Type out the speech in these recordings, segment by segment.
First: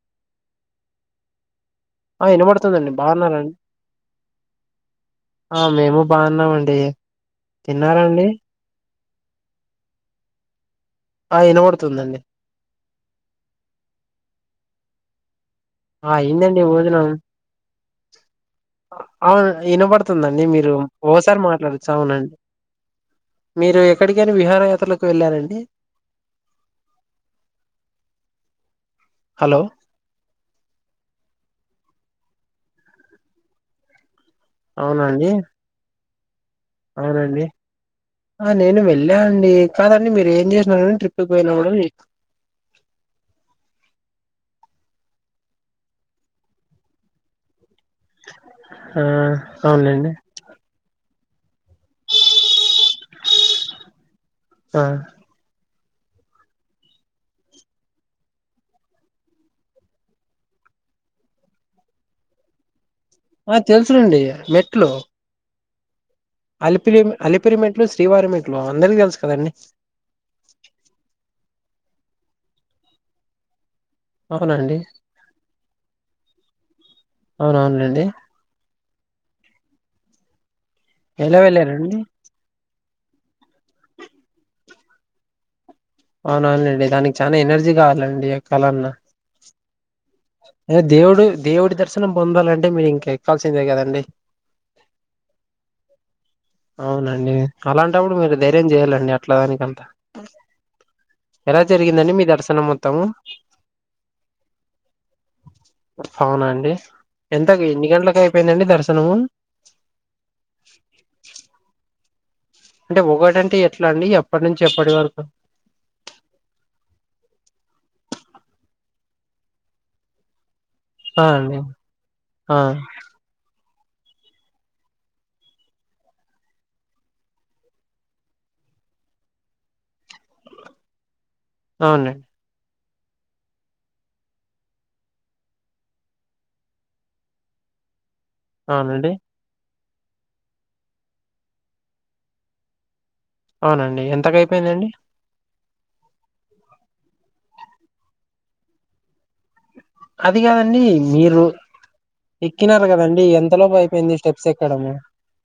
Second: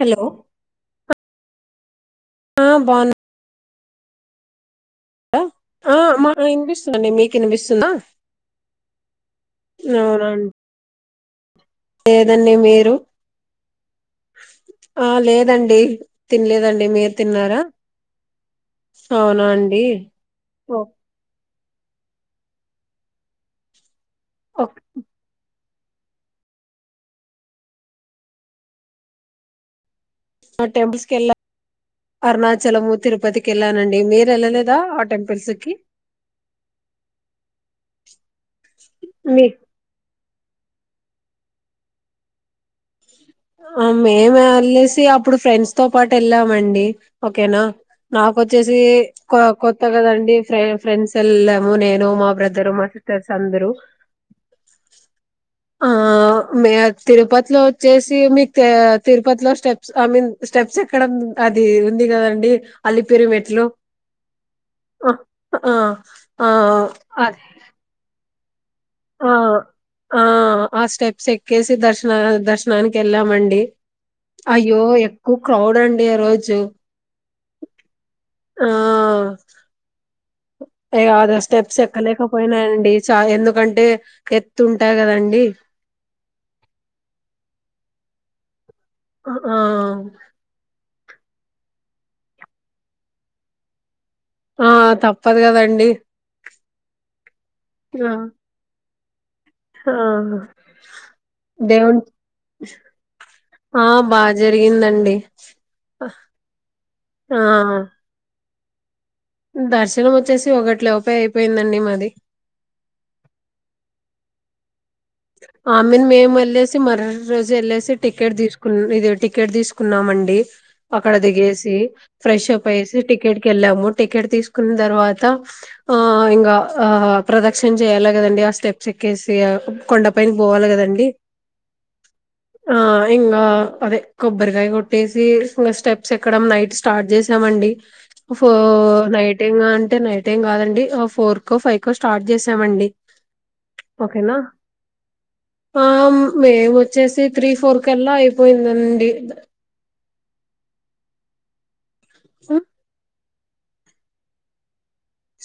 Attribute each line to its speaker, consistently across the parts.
Speaker 1: Hello
Speaker 2: ఆ వినబడుతుందండి బాగున్ననండి
Speaker 1: ఆ
Speaker 2: మేము
Speaker 1: మా
Speaker 2: బాగున్నామండి
Speaker 1: వినిపిస్తుందండి మీకు ఇనిపిస్తుందా
Speaker 2: తిన్నారండి
Speaker 1: అవునండి
Speaker 2: ఆ వినబడుతుందండి
Speaker 1: లేదండి మీరు ఆ లేదు లేదండి
Speaker 2: ఆ అయిందండి
Speaker 1: తినలేదండి
Speaker 2: భోజనం
Speaker 1: మీరు తిన్నారా అవునా
Speaker 2: అవును
Speaker 1: అండి
Speaker 2: వినబడుతుందండి మీరు
Speaker 1: ఓ
Speaker 2: ఓసారి మా డు చవునండి మీరు ఎక్కడికైనా
Speaker 1: ఓ-
Speaker 2: విహారయాత్రలకు వెళ్ళారండి హలో
Speaker 1: టెంపుల్స్ కెళ్ళా అరుణాచలము తిరుపతి కెళ్ళానండి మీరు వెళ్ళలేదా ఆ
Speaker 2: అవునండి
Speaker 1: టెంపుల్స్ కి
Speaker 2: అవునండి ఆ నేను
Speaker 1: మీ
Speaker 2: వెళ్ళానండి కాదండి మీరు ఏం చేసినా ట్రిప్కి వెళ్ళ [unintelligible]
Speaker 1: మేము యెలేసి అప్పుడు ఫ్రెండ్స్ తో పాటు వెళ్ళామండి ఓకేనా నాకొచ్చేసి
Speaker 2: ఆ
Speaker 1: కొత్త
Speaker 2: అవునండి
Speaker 1: కదండి ఫ్రె ఫ్రెండ్స్ యెళ్ళాము నేను మా బ్రదరు మా సిటర్స్ అందరూ
Speaker 2: ఆ
Speaker 1: ఆ మే తిరుపతిలో వచ్చేసి మీకు తిరుపతిలో స్టెప్స్ ఐ మీన్ స్టెప్స్ ఎక్కడం అది ఉంది గదండి అలిపిరు
Speaker 2: ఆ
Speaker 1: మెట్లు
Speaker 2: తెలుసునండి మెట్లు
Speaker 1: ఆ!
Speaker 2: అలిపిరి
Speaker 1: అది
Speaker 2: అలిపిరి మెట్లు శ్రీవారి మెట్లు అందరికి తెలుసు
Speaker 1: ఆ
Speaker 2: కదండి
Speaker 1: ఆ ఆ స్టెప్స్ ఎక్కేసి దర్శన దర్శ నానికి యెళ్ళా మండి
Speaker 2: అవునండి
Speaker 1: అయ్యో ఎక్కువ క్రౌడ్ అండి ఆ రోజు
Speaker 2: అవునవునండి
Speaker 1: ఆ ఏ
Speaker 2: ఎలా
Speaker 1: స్టెప్స్
Speaker 2: వెళ్ళారండి
Speaker 1: ఎక్కలేకపోయినా అండి చా ఎందుకంటే ఎత్తుంటాయి కదండి
Speaker 2: అవునా అండి దానికి చానా ఎనర్జీ కావాలండి యెక్కాళ్ళన్నా
Speaker 1: ఆ
Speaker 2: దేవుడు దేవుడి దర్శనం పొందాలంటే మీరు ఇంకా ఎక్కాల్సిందే గదండి
Speaker 1: ఆ! తప్పదు కదండి
Speaker 2: అవునండి
Speaker 1: ఆ
Speaker 2: అలాంటప్పుడు మీరు ధైర్యం జేయాలండి అ
Speaker 1: ఆ
Speaker 2: ఎలా
Speaker 1: దేవుని
Speaker 2: జరిగిందండి మీ దర్శనం మొత్తము
Speaker 1: ఆ బాగా జరిగిందండి
Speaker 2: అవునా అండి
Speaker 1: ఆ
Speaker 2: ఎంత ఎన్ని గంటలలకు అయిపోయిందండి దర్శనం
Speaker 1: దర్శనం వచ్చేసి ఒకటి లోపే అయిపోయిందండి మాది
Speaker 2: అంటే ఒకటంటే ఎట్లా అండి ఎప్పటి నుంచి ఎప్పటి వరకు
Speaker 1: ఆ మీన్ మేము యెళ్ళేసి మర రోజు యెళ్ళేసి టికెట్ దీసుకున్నాం ఇది టికెట్ దీసుకున్నామండి అక్కడ
Speaker 2: ఆ అండి
Speaker 1: దిగేసి ఫ్రెష్
Speaker 2: ఆ
Speaker 1: అప్ అయ్యెసి టికెట్ కెళ్ళాము టికెట్ తీసుకున్న తర్వాత ఆ ఇంగా ఆ ప్రదర్శన జేయాలా గదండి ఆ స్టెప్స్ యెక్కెసి కొండపైన బోవాలి గదండి
Speaker 2: అవునండి
Speaker 1: ఆ ఇంగా అదే కొబ్బరికాయ కొట్టేసి ఇంకా స్టెప్స్ ఎక్కడం నైట్ స్టార్ట్ జేసామండి ఫోర్
Speaker 2: అవునండి
Speaker 1: నైట్ ఇంగా అంటే అంటే నైట్ ఏం గాదండి ఫోర్ కో ఫైవ్ కో స్టార్ట్ జేసామండి
Speaker 2: అవునండి ఎంతక అయిపోయిందండి
Speaker 1: ఆ మేము వచ్చేసి త్రీ ఫోర్ కల్లా అయిపోయిందండి
Speaker 2: అది గాదండి మీరు
Speaker 1: హ్మ్.
Speaker 2: ఎక్కినారు గదండి ఎంతలోపు అయిపోయింది స్టెప్స్ ఎక్కడము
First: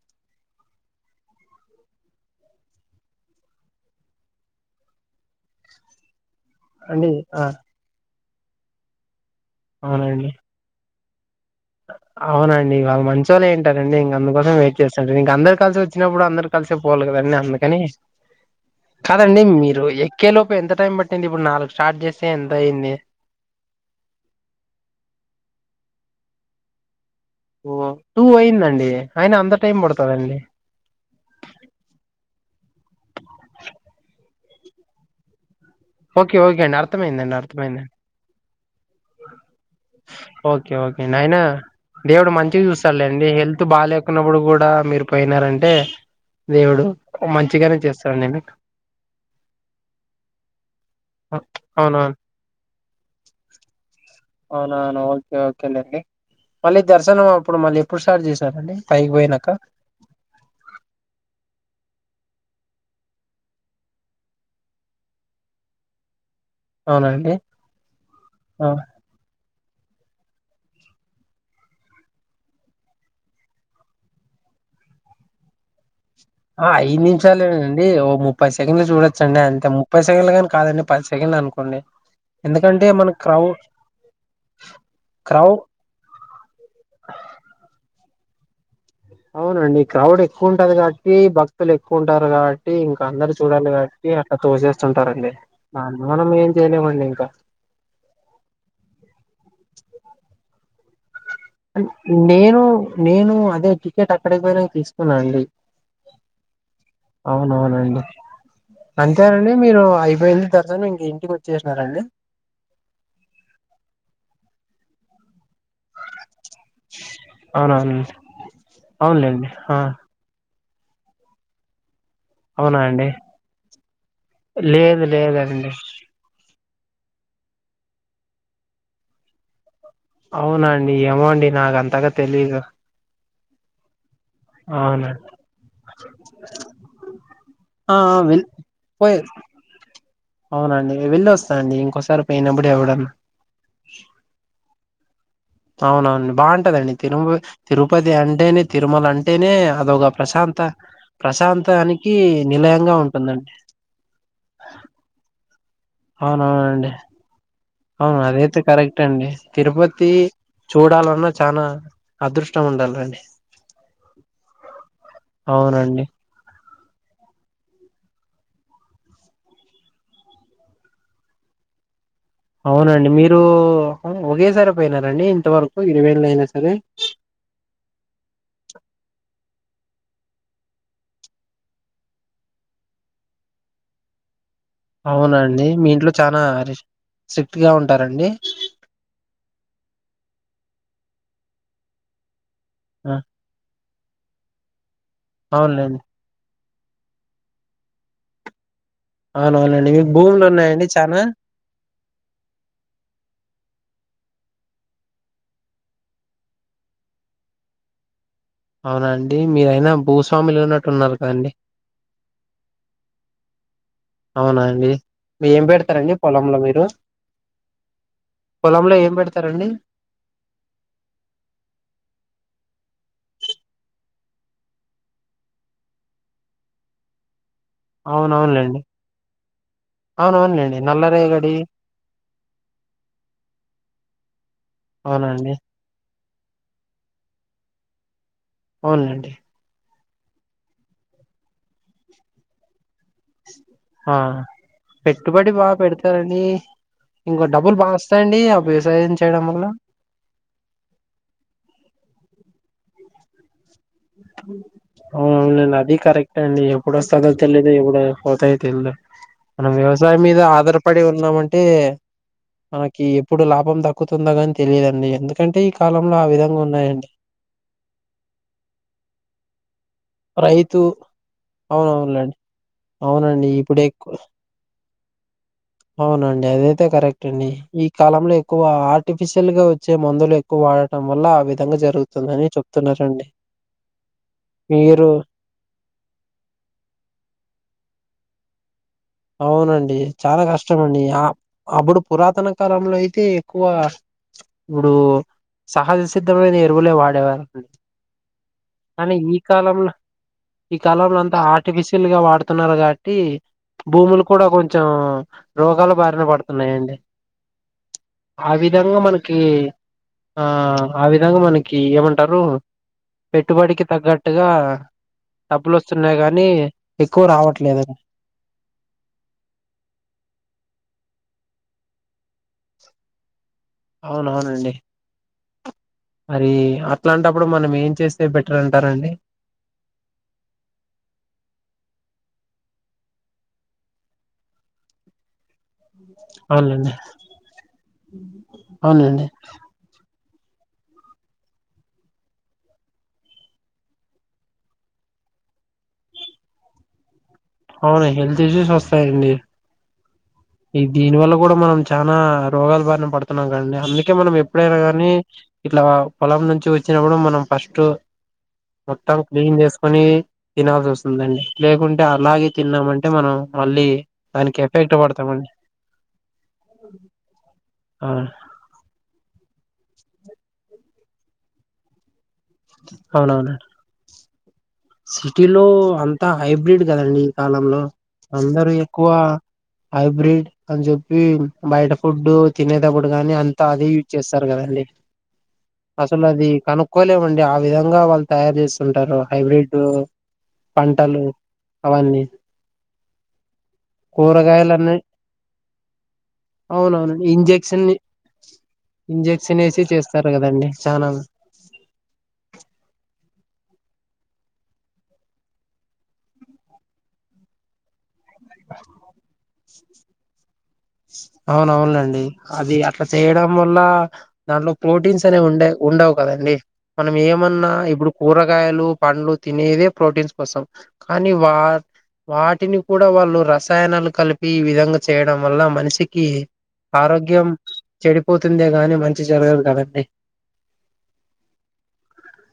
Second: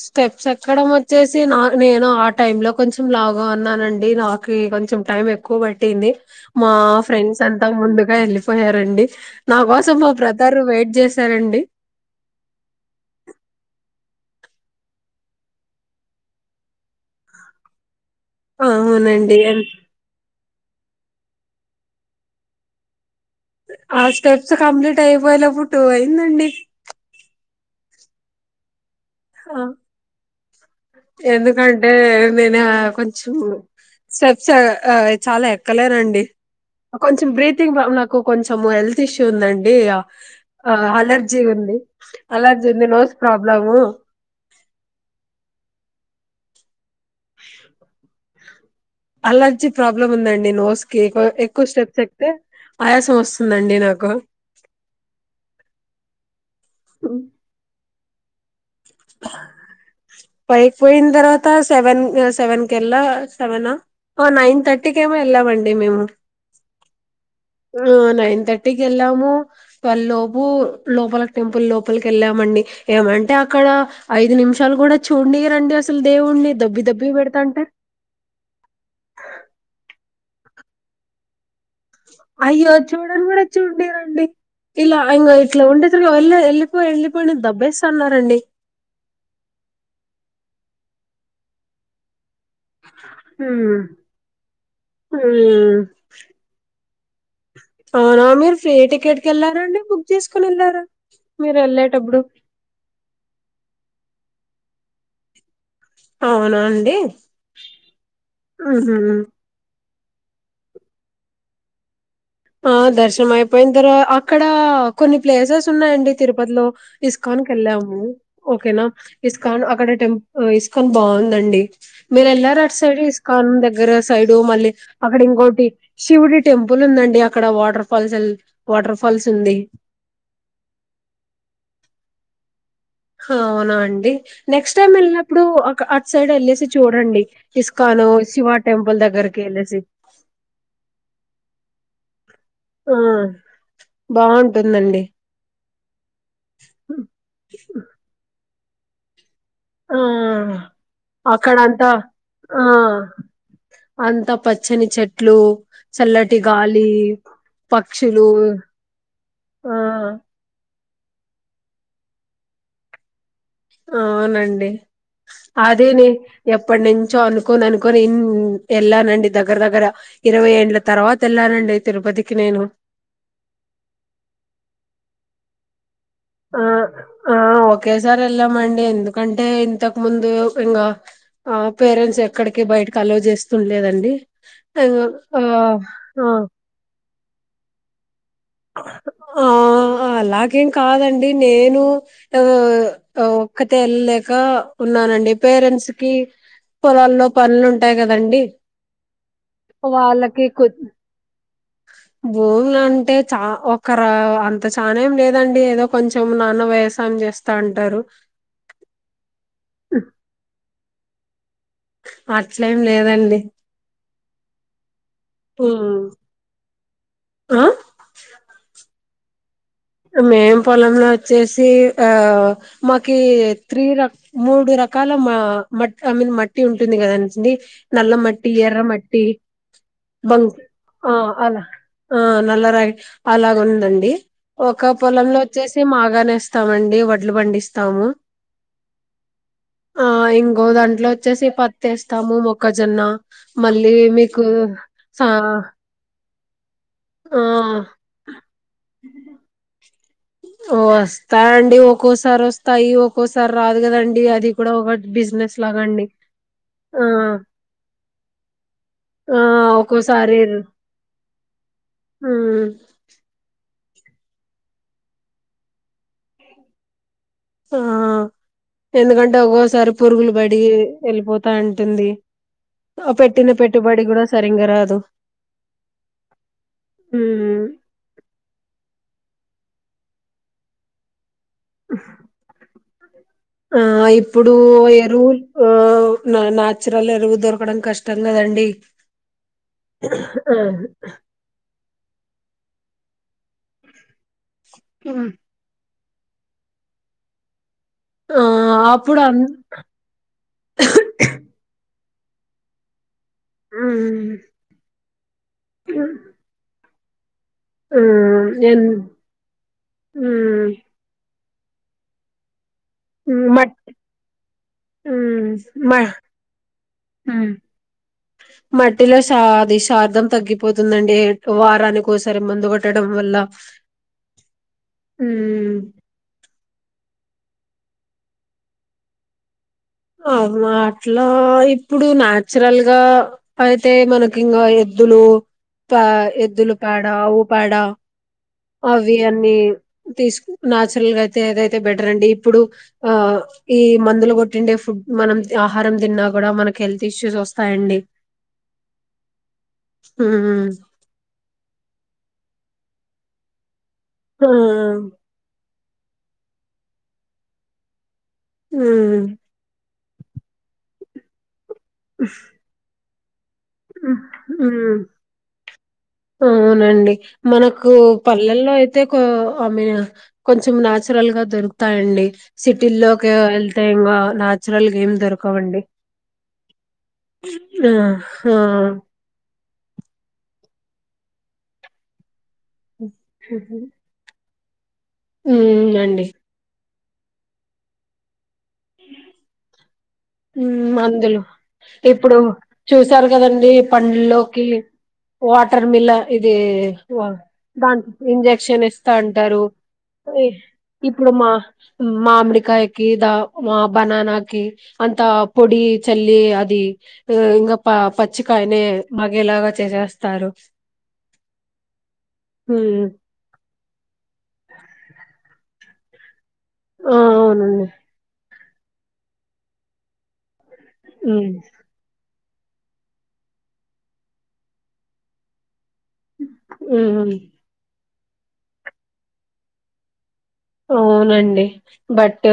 Speaker 1: స్టెప్స్ ఎక్కడం వచ్చేసి నా నేను ఆ టైం లో కొంచెం లావుగా ఉన్నానండి నాకు కొంచెం టైం ఎక్కువ పట్టింది మా
Speaker 2: అండి
Speaker 1: ఫ్రెండ్స్
Speaker 2: ఆ
Speaker 1: అంతా ముందుగా యెళ్ళిపోయారండి నా కోసం మా
Speaker 2: అవునండి
Speaker 1: బ్రదర్ వెయిట్ జేస్త ఆ [inaudible]
Speaker 2: అవునండి వాళ్ళు మంచోళ్ళు అయి ఉంటా రండి ఇంగ అందుకోసం వెయిట్ చేస్తురు ఇంక అందరు కలిసి వచ్చినప్పుడు అందరు కలిసే పోవాల గద అందుకని
Speaker 1: అవునండి
Speaker 2: కాదండి మీరు ఎక్కేలోప్ లోపు ఎంత టైం పట్టింది ఇప్పుడు నాలుగు స్టార్ట్ జేస్తే ఎంత అయింది
Speaker 1: ఆ స్టెప్స్ కంప్లీట్ అయిపోయేటప్పుడు టూ అయిందండి
Speaker 2: ఓ టూ అయిందండి అయిన అంత టైం పడతదా అండి
Speaker 1: ఎందుకంటే నేను కొంచెం స్టెప్స్ చాలా ఎ ఎక్కలేరండి
Speaker 2: ఓకే ఓకే అండి
Speaker 1: కొంచెం
Speaker 2: అర్థమైందండి
Speaker 1: బ్రీతింగ్
Speaker 2: అర్థమైందండి
Speaker 1: నాకు కొంచెం హెల్త్ ఇష్యూ ఉందండి
Speaker 2: ఓకే అండి ఆయన
Speaker 1: అలర్జీ ఉంది
Speaker 2: దేవుడు మంచిగా
Speaker 1: అలర్జీ ఉంది నోస్
Speaker 2: చూస్తలేండి హెల్త్
Speaker 1: ప్రాబ్లము
Speaker 2: బాగా లేకున్నప్పుడు కూడా మీరు పోయినారం టే దేవుడు మంచిగానే చేస్తాడు మీకు
Speaker 1: అలర్జీ ప్రాబ్లం ఉందండి నోస్ కి కొ ఎక్కువ స్టెప్స్
Speaker 2: అవునవును
Speaker 1: ఎక్తే ఆయాసం వస్తుందండి నాకు
Speaker 2: అవునా అవునా ఓకే ఓకేలేండి మళ్ళీ దర్శనం అప్పుడు మళ్ళీ ఎప్పుడు స్టార్ట్ చేశారండి పైకి పోయినాక
Speaker 1: పైకి పోయిన తర్వాత సెవెన్ సెవెన్ కెళ్లా సెవెనా ఆ నైన్ థర్టీకి ఏమో వెళ్ళామండి మేము
Speaker 2: అవునా అండి
Speaker 1: ఉమ్ నైన్ తర్టీకి వెళ్ళాము ట్వెల్వ్ లోపు లోపలకి టెంపుల్ లోపలికి వెళ్ళామండి ఏమంటే అక్కడ ఐదు నిమిషాలు కూడా చూడనీరండి అస్
Speaker 2: ఆ ఐదు నిమిషాలుేండి ఓ ముప్పై సెకండ్లు చూడొచ్చండి అంతే ముప్పై సెకండ్లు కాదండి పది సెకండ్లనుకో
Speaker 1: అయ్యో చూడను కూడా చూడినీరండి ఇలా ఇంగ
Speaker 2: క్రౌ
Speaker 1: ఇట్లా ఉండేకు వెళ్ళ వెళ్ళిపో వెళ్ళిపోండి అని దబ్బేస్తాన్నారండి
Speaker 2: అవునండి క్రౌడ్ ఎక్కువ ఉంటది కాబట్టి భక్తులు ఎక్కువ ఉంటారు కాబ ట్టి ఇంకా అందరు చూడాలి
Speaker 1: హ్మ్
Speaker 2: కాబట్టి అట్లా చూసేస్తుంటారండి
Speaker 1: హ్మ్
Speaker 2: దాన్ని మనం ఏం చేయలేమండి ఇంకా
Speaker 1: అవునా మీరు ఫ్రీ టికెట్ కెళ్లారాండి బుక్ చేసుకుని వెళ్లారా
Speaker 2: నేను నేను అదే టికెట్ అక్కడికి పోయినాకా తీసుకున్నా అండి
Speaker 1: అవునా అండి
Speaker 2: అవునవునండి
Speaker 1: ఊహూ
Speaker 2: అంతేనండి మీరు అయిపోయింది తర్చాన ఇంక ఇంటికి వచ్చేసినారండి
Speaker 1: ఆ దర్శనం అయిపోయిన తర్వా అక్కడ కొన్ని ప్లేసెస్ స్ ఉన్నాయండి తిరుపతిలో ఇస్కాన్
Speaker 2: అవునవును
Speaker 1: కెళ్ళాము ఓకేనా
Speaker 2: అవునులేండి
Speaker 1: ఇస్కాన్
Speaker 2: ఆ
Speaker 1: అక్కడ టెంపు ఇస్ స్కాన్ బాగుందండి మీరు ఎల్లారటు
Speaker 2: అవునా
Speaker 1: సైడ్
Speaker 2: అండి
Speaker 1: ఇస్కాన దగ్గర సైడ్ మళ్ళీ
Speaker 2: లేదు
Speaker 1: అక్కడ
Speaker 2: లేదండి
Speaker 1: ఇంకోటి శివుడి టెంపుల్ ఉందండి అక్కడ వాటర్ ఫాల్స్ ఎల్ వాటర్ ఫాల్స్ ఉంది
Speaker 2: అవునా అండి ఏమో అండి నాకు అంతగా తెలీదు
Speaker 1: అవునా అండి నెక్స్ట్ టైమ్
Speaker 2: అవునండి
Speaker 1: వెళ్ళినప్పుడు అటు సైడ్ వెళ్ళేసి చూడండి
Speaker 2: ఆ
Speaker 1: ఇస్కాను
Speaker 2: ఆ వెల్
Speaker 1: శివ టెంపుల్ దగ్గర కి వెళ్ళేసి
Speaker 2: అవునా అండి వెళ్ళి వస్తా అండి ఇంకోసారి పోయినప్పుడు
Speaker 1: ఆ
Speaker 2: ఎవడన్నా
Speaker 1: బాగుంటుందండి
Speaker 2: అవునవున బాగుంటదండి తిరుమ తిరుపతి అంటేనే తిరుమల అం టేనే
Speaker 1: ఆ
Speaker 2: అదొక ప్రశాంత
Speaker 1: అక్కడ అంతా
Speaker 2: ప్రశాంతానికి నిలయంగా
Speaker 1: ఆ
Speaker 2: ఉంటుందండి
Speaker 1: అంతా పచ్చని చెట్లు చల్లటి గాలి
Speaker 2: అవునవునండి
Speaker 1: పక్షులు
Speaker 2: అవును అదైతే కరెక్ట్ అండి
Speaker 1: ఆ
Speaker 2: తిరుపతి చూడాలన్నా చానా అదృష్టం ఉండాలండి
Speaker 1: అవునండి అది
Speaker 2: అవునండి
Speaker 1: నె ఎప్ ఇప్పటి నుంచో అనుకోని అనుకని ఎళ్ళానండి దగ్గర దగ్గర ఇరవై ఏండ్ల తర్వాత వెళ్ళానండి డి తిరుపతి
Speaker 2: అవునండి మీరు ఒకేసారే పోయినారండి ఇంతవరకు ఇరవైళ్ళయినా
Speaker 1: ఆ
Speaker 2: సరే
Speaker 1: ఆ ఓకే సార్ ఏళ్ళ మండి ఎందుకం టే ఇంతకు ముందు ఇంకా ఆ పేరెంట్స్ ఎక్కడికి బయటకి అలో చేస్తుండలేదండి ఇంగ
Speaker 2: అవునా
Speaker 1: ఆ
Speaker 2: అండి మీ ఇంట్లో
Speaker 1: ఆ
Speaker 2: చాలా రిస్ స్ట్రిక్ట్ గా ఉంటారండి
Speaker 1: ఆ అలాగేం కాదండి నేను అ
Speaker 2: ఆ
Speaker 1: ఒక్కతే వెళ్ళలేక ఉన్నానండి పేరెంట్స్
Speaker 2: అవునులేండి
Speaker 1: కి పొలాల్లో పనులు ఉంటాయి కదండి
Speaker 2: అవునవునండి మీకు భూములు ఉన్నాయండి చానా
Speaker 1: భూములంటే చ ఒకరు అంత చానా ఏం లేదండి ఏదో కొంచెం నాన్న వై వ్యసాయం చేస్తా అంటారు
Speaker 2: అవునండి మీరైనా భూస్వామిలు ఉన్నట్టు ఉన్నారు కదండి
Speaker 1: అట్లేం లేదండి
Speaker 2: అవునా అండి మీ ఏం
Speaker 1: ఉమ్.
Speaker 2: పెడతారండి పొలంలో మీరు
Speaker 1: ఆ
Speaker 2: పొలంలో ఏం పెడతారండి
Speaker 1: మేం పొలంలో వచ్చేసి ఆ మాకి త్రీ రక మూడు రక రకాల మట్ ఐ మీన్ మట్టి ఉంటుంది కాదండి నల్ల మట్టి
Speaker 2: అవునవునులేండి
Speaker 1: ఎర్ర మట్టి బం
Speaker 2: అవునవునులేండి
Speaker 1: ఆ
Speaker 2: నల్లరేగడి
Speaker 1: అలా ఆ నల్ల రాగడి అలాగ ఉందండి. ఒక పొలంలో
Speaker 2: అవునండి
Speaker 1: వచ్చేసి మాగానే వేస్తామండి వడ్లు పండిస్తాము.
Speaker 2: అవునులేండి.
Speaker 1: ఆ ఇంకో దాంట్లో వచ్చేసి పత్తిస్తాము మొక్క జోన్న మళ్ళీ
Speaker 2: ఆ
Speaker 1: మీకు
Speaker 2: పెట్టుబడి బాగా పెడతారండి
Speaker 1: ఆ
Speaker 2: ఇంకో డబ్బులు బాగా వస్తాయండి ఆ వ్యవసాయం చేయడం వల్ల
Speaker 1: ఓ వస్తా అండి ఒక్కోసారి వస్తాయి ఒక్కోసారి రాదు కదండి అది
Speaker 2: అవును
Speaker 1: కూడా ఒక బిజినెస్
Speaker 2: అవునండి అది
Speaker 1: లాగండి
Speaker 2: కరెక్ట్ ఏ అండి ఎప్పుడు
Speaker 1: ఆ
Speaker 2: వస్తుందో తెలియదు ఎప్పుడు పోతయితేల్ద
Speaker 1: ఆ
Speaker 2: మనం వ్యవసాయం
Speaker 1: ఒక్కోసారి
Speaker 2: మీద ఆధారపడి ఉన్నామంటే అంటే
Speaker 1: ఉమ్,
Speaker 2: మనకి ఎప్పుడు లాభం దక్కుతుందగా అని తెలిదండి ఎందుకంటే ఈ కాలంలో ఆ విధంగా ఉన్నాయండి.
Speaker 1: ఆ ఎందుకంటే ఒక్కోసారి పురుగులు బడి
Speaker 2: రైతు
Speaker 1: వెళ్ళిపోతా ఉంటుంది
Speaker 2: అవునవునులేండి
Speaker 1: ఆ
Speaker 2: అవునండి
Speaker 1: పెట్టిన
Speaker 2: ఇప్పుడు
Speaker 1: పెట్టుబడి
Speaker 2: ఎక్కువ
Speaker 1: కూడా సరింగా రాదు.
Speaker 2: అవునండి అదయితే కరెక్ట్ అండి
Speaker 1: ఉమ్
Speaker 2: ఈ కాలంలో ఎక్కువ ఆర్టిఫిషియల్ గా వచ్చే మందులు ఎక్కువ వాడటం వల్ల ఆ విధంగా జరుగుతుందని చెప్తున్నారండి.
Speaker 1: ఆ ఇప్పుడు
Speaker 2: మీరు
Speaker 1: ఎరువు ఆ నాచురల్ ఎరువు దొరకడం కష్టం కదండి. డి
Speaker 2: అవునండి చాలా కష్టమండి ఆ అప్పుడు పురాతన కాలంలో అయితే అయితే ఎక్కువ ఇప్పుడు సహజ సిద్ధమైన ఎరువులే వాడేవారు
Speaker 1: ఆ
Speaker 2: కానీ
Speaker 1: అప్పుడు అ
Speaker 2: ఈ కాలంంలో ఈ కాలంలో అంతా ఆర్టిఫిషి లుగా వాడుతున్నారు కాబట్టి భూములు కూడా కొంచెం రోగాల బారిన పడుతున్నాయండి. ఆ విధంగా మనకి ఆ ఆ విధంగా మనకి ఏమంటారు పెట్టుబడికి తగ్గట్టుగా డబ్బులు వస్తున్నాయి కాగానీ ఎక్కువ రావట్లేదుని
Speaker 1: మట్టిలో షాది శార్దం తగ్గిపోతుందండి వారానికిసారి ముందు కొట్టడం వల్ల
Speaker 2: అవునవునండి
Speaker 1: మ్మ్
Speaker 2: మరి అట్లాంటప్పుడు మనం ఏం చేస్తే బెటర్ అంటారండి
Speaker 1: అవు అట్లా ఇప్పుడు నాచురల్ గా అయితే మనకి ఇంకా ఏదులో పా ఎద్దులు
Speaker 2: అవునండి
Speaker 1: పాడ అవు పాడా అవి
Speaker 2: అవునండి
Speaker 1: అన్నీ తీసు నాచురల్ గా అయితే ఏదైతే బెటర్ అండి ఇప్పుడు ఆ ఈ మందులు కొట్టిండే ఫుడ్ మనం ఆహారం తిన్నా కూడా మనకి హెల్త్ ఇష్యూస్ వస్త
Speaker 2: అవునా హెల్త్ ఇష్యూస్ వస్తాయిండి
Speaker 1: ఉమ్
Speaker 2: ఈ దీని వల్ల కూడా మనం చనా రోగాల బారిన పడుతున్నాం కాండి అందుకే మనం ఎప్పుడైనా
Speaker 1: ఉమ్
Speaker 2: కానీ ఇట్లా పొలం నుంచి వచ్చినప్పుడు మనం ఫస్ట్ మొత్తం
Speaker 1: ఉమ్
Speaker 2: క్లీన్ చేసు కొని తినాల్సి వస్తుందండి లేకుంటే అలాగే తిన్నామంటే మనం మళ్ళీ దానికి
Speaker 1: ఉమ్
Speaker 2: ఎఫెక్ట్ పడుతా మండి.
Speaker 1: అవునండి మనకు
Speaker 2: ఆ
Speaker 1: పల్లెల్లో అయితే కొ ఐ మీన్ కొంచెం నాచురల్ గా దొరుకుతాయండి సిటీ లోకి వెళ్తే ఇంకా
Speaker 2: సిటీ లో అంతా హైబ్రిడ్ కదండి ఈ కాలంలో.
Speaker 1: ఆ! ఆ!
Speaker 2: అందరు ఎక్కువ హైబ్రిడ్ అని చెప్పి బయట ఫుడ్డు తినేటప్పుడు కానీ అంతా
Speaker 1: హుహు.
Speaker 2: అదే యూజ్ చేస్తారు కదండీ.
Speaker 1: హ్మ్ అండి.
Speaker 2: తట్టుకోలేమండి. ఆ విధంగా వాళ్ళు తయారు చేస్తుంటారు హైబ్రిడ్
Speaker 1: హ్మ్
Speaker 2: పంటలు
Speaker 1: మందులు
Speaker 2: అవన్నీ
Speaker 1: ఇప్పుడు చూసారు కదండి పండ్లలోకి
Speaker 2: కూరగాయలన్నీ
Speaker 1: వాటర్ మిల్లా ఇది
Speaker 2: అవునవును
Speaker 1: వా
Speaker 2: ఇంజెక్షన్
Speaker 1: దా ఇంజక్షన్ ఇస్తా
Speaker 2: ఇంజెక్షన్
Speaker 1: అంటారు.
Speaker 2: వేసి చేస్తారు కదండి చానా
Speaker 1: ఇప్పుడు మా మామిడికాయకి దా ఆ బనానాకి అంత పొడి చల్లి అది ఆ ఇంగాపా పచ్చికాయనే మాగేలాగా చేసేస్తారు.
Speaker 2: అవునవునులేండి అది అట్లా
Speaker 1: ఉమ్
Speaker 2: చేయడం మళ్లా దాంట్లో ప్రోటీన్స్ అనేవి ఉండయి ఉండవు కదండి. మనం
Speaker 1: ఆ
Speaker 2: ఏమన్నా
Speaker 1: అవునండి
Speaker 2: ఇప్పుడు కూర కూరకాయలు పండ్లు తినేదే ప్రోటీన్స్ కోసం కానీ
Speaker 1: ఉమ్
Speaker 2: వా వాటిని కూడా వాళ్ళు రసాయనాలు కలిపి ఈ విధంగా చేయడం వల్ల మనిషికి కి
Speaker 1: ఉమ్
Speaker 2: ఆరోగ్యం చెడిపోతుందే గాని మంచి జరగదు కదండి.
Speaker 1: అవునండి బట్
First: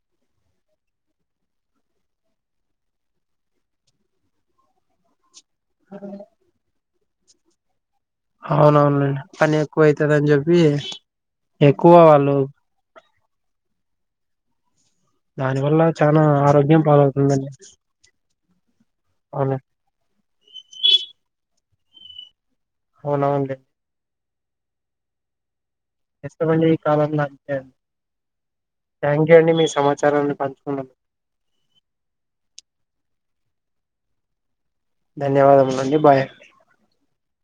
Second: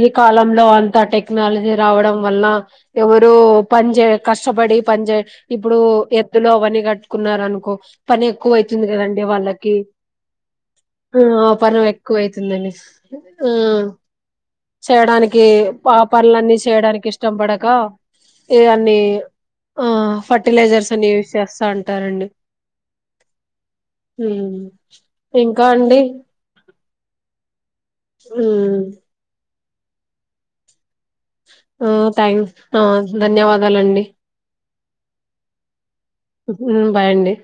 Speaker 1: ఈ కాలంలో అంత టెక్నాలజీ రావడం వళనా ఎవరో పనిచేయ కష్టపడి పనిచేయ ఇప్పుడు ఎద్దులు అవన్ని కట్టుకున్నారు అనుకో పని ఎక్కువ అయితుంది
Speaker 2: అవునవునండి
Speaker 1: కదండి
Speaker 2: పని
Speaker 1: వాళ్ళకి.
Speaker 2: ఎక్కువ అవుతుందని చెప్పి
Speaker 1: ఆ పని
Speaker 2: ఎక్కువ
Speaker 1: ఎ
Speaker 2: వాళ్ళు
Speaker 1: ఎక్కువైయితుందనేసి ఆ చేయడానికి
Speaker 2: దాని వల్ల
Speaker 1: ప
Speaker 2: చానా
Speaker 1: పనులన్నీ
Speaker 2: ఆరోగ్యం
Speaker 1: చేయడానికి ఇష్టం
Speaker 2: పాలవుతుందండి
Speaker 1: పడకా ఇవన్నీ
Speaker 2: అవును
Speaker 1: ఆ ఫర్టిలైజర్స్ అన్ని యూస్ చేస్తంటారండి.
Speaker 2: అవునవునులే.
Speaker 1: హ్మ్ ఇంక్
Speaker 2: కష్టమండి ఈ కాలంలా అంతే
Speaker 1: ఉమ్.
Speaker 2: థ్యాంక్యూ అండి మీ సమాచారాన్ని పంచుకున్నందుకు.
Speaker 1: ఆ థ్యాంక్ ఆ ధన్యవాదాలండి.
Speaker 2: ధన్యవాదము.
Speaker 1: హుహ్ బాయ్ అండి.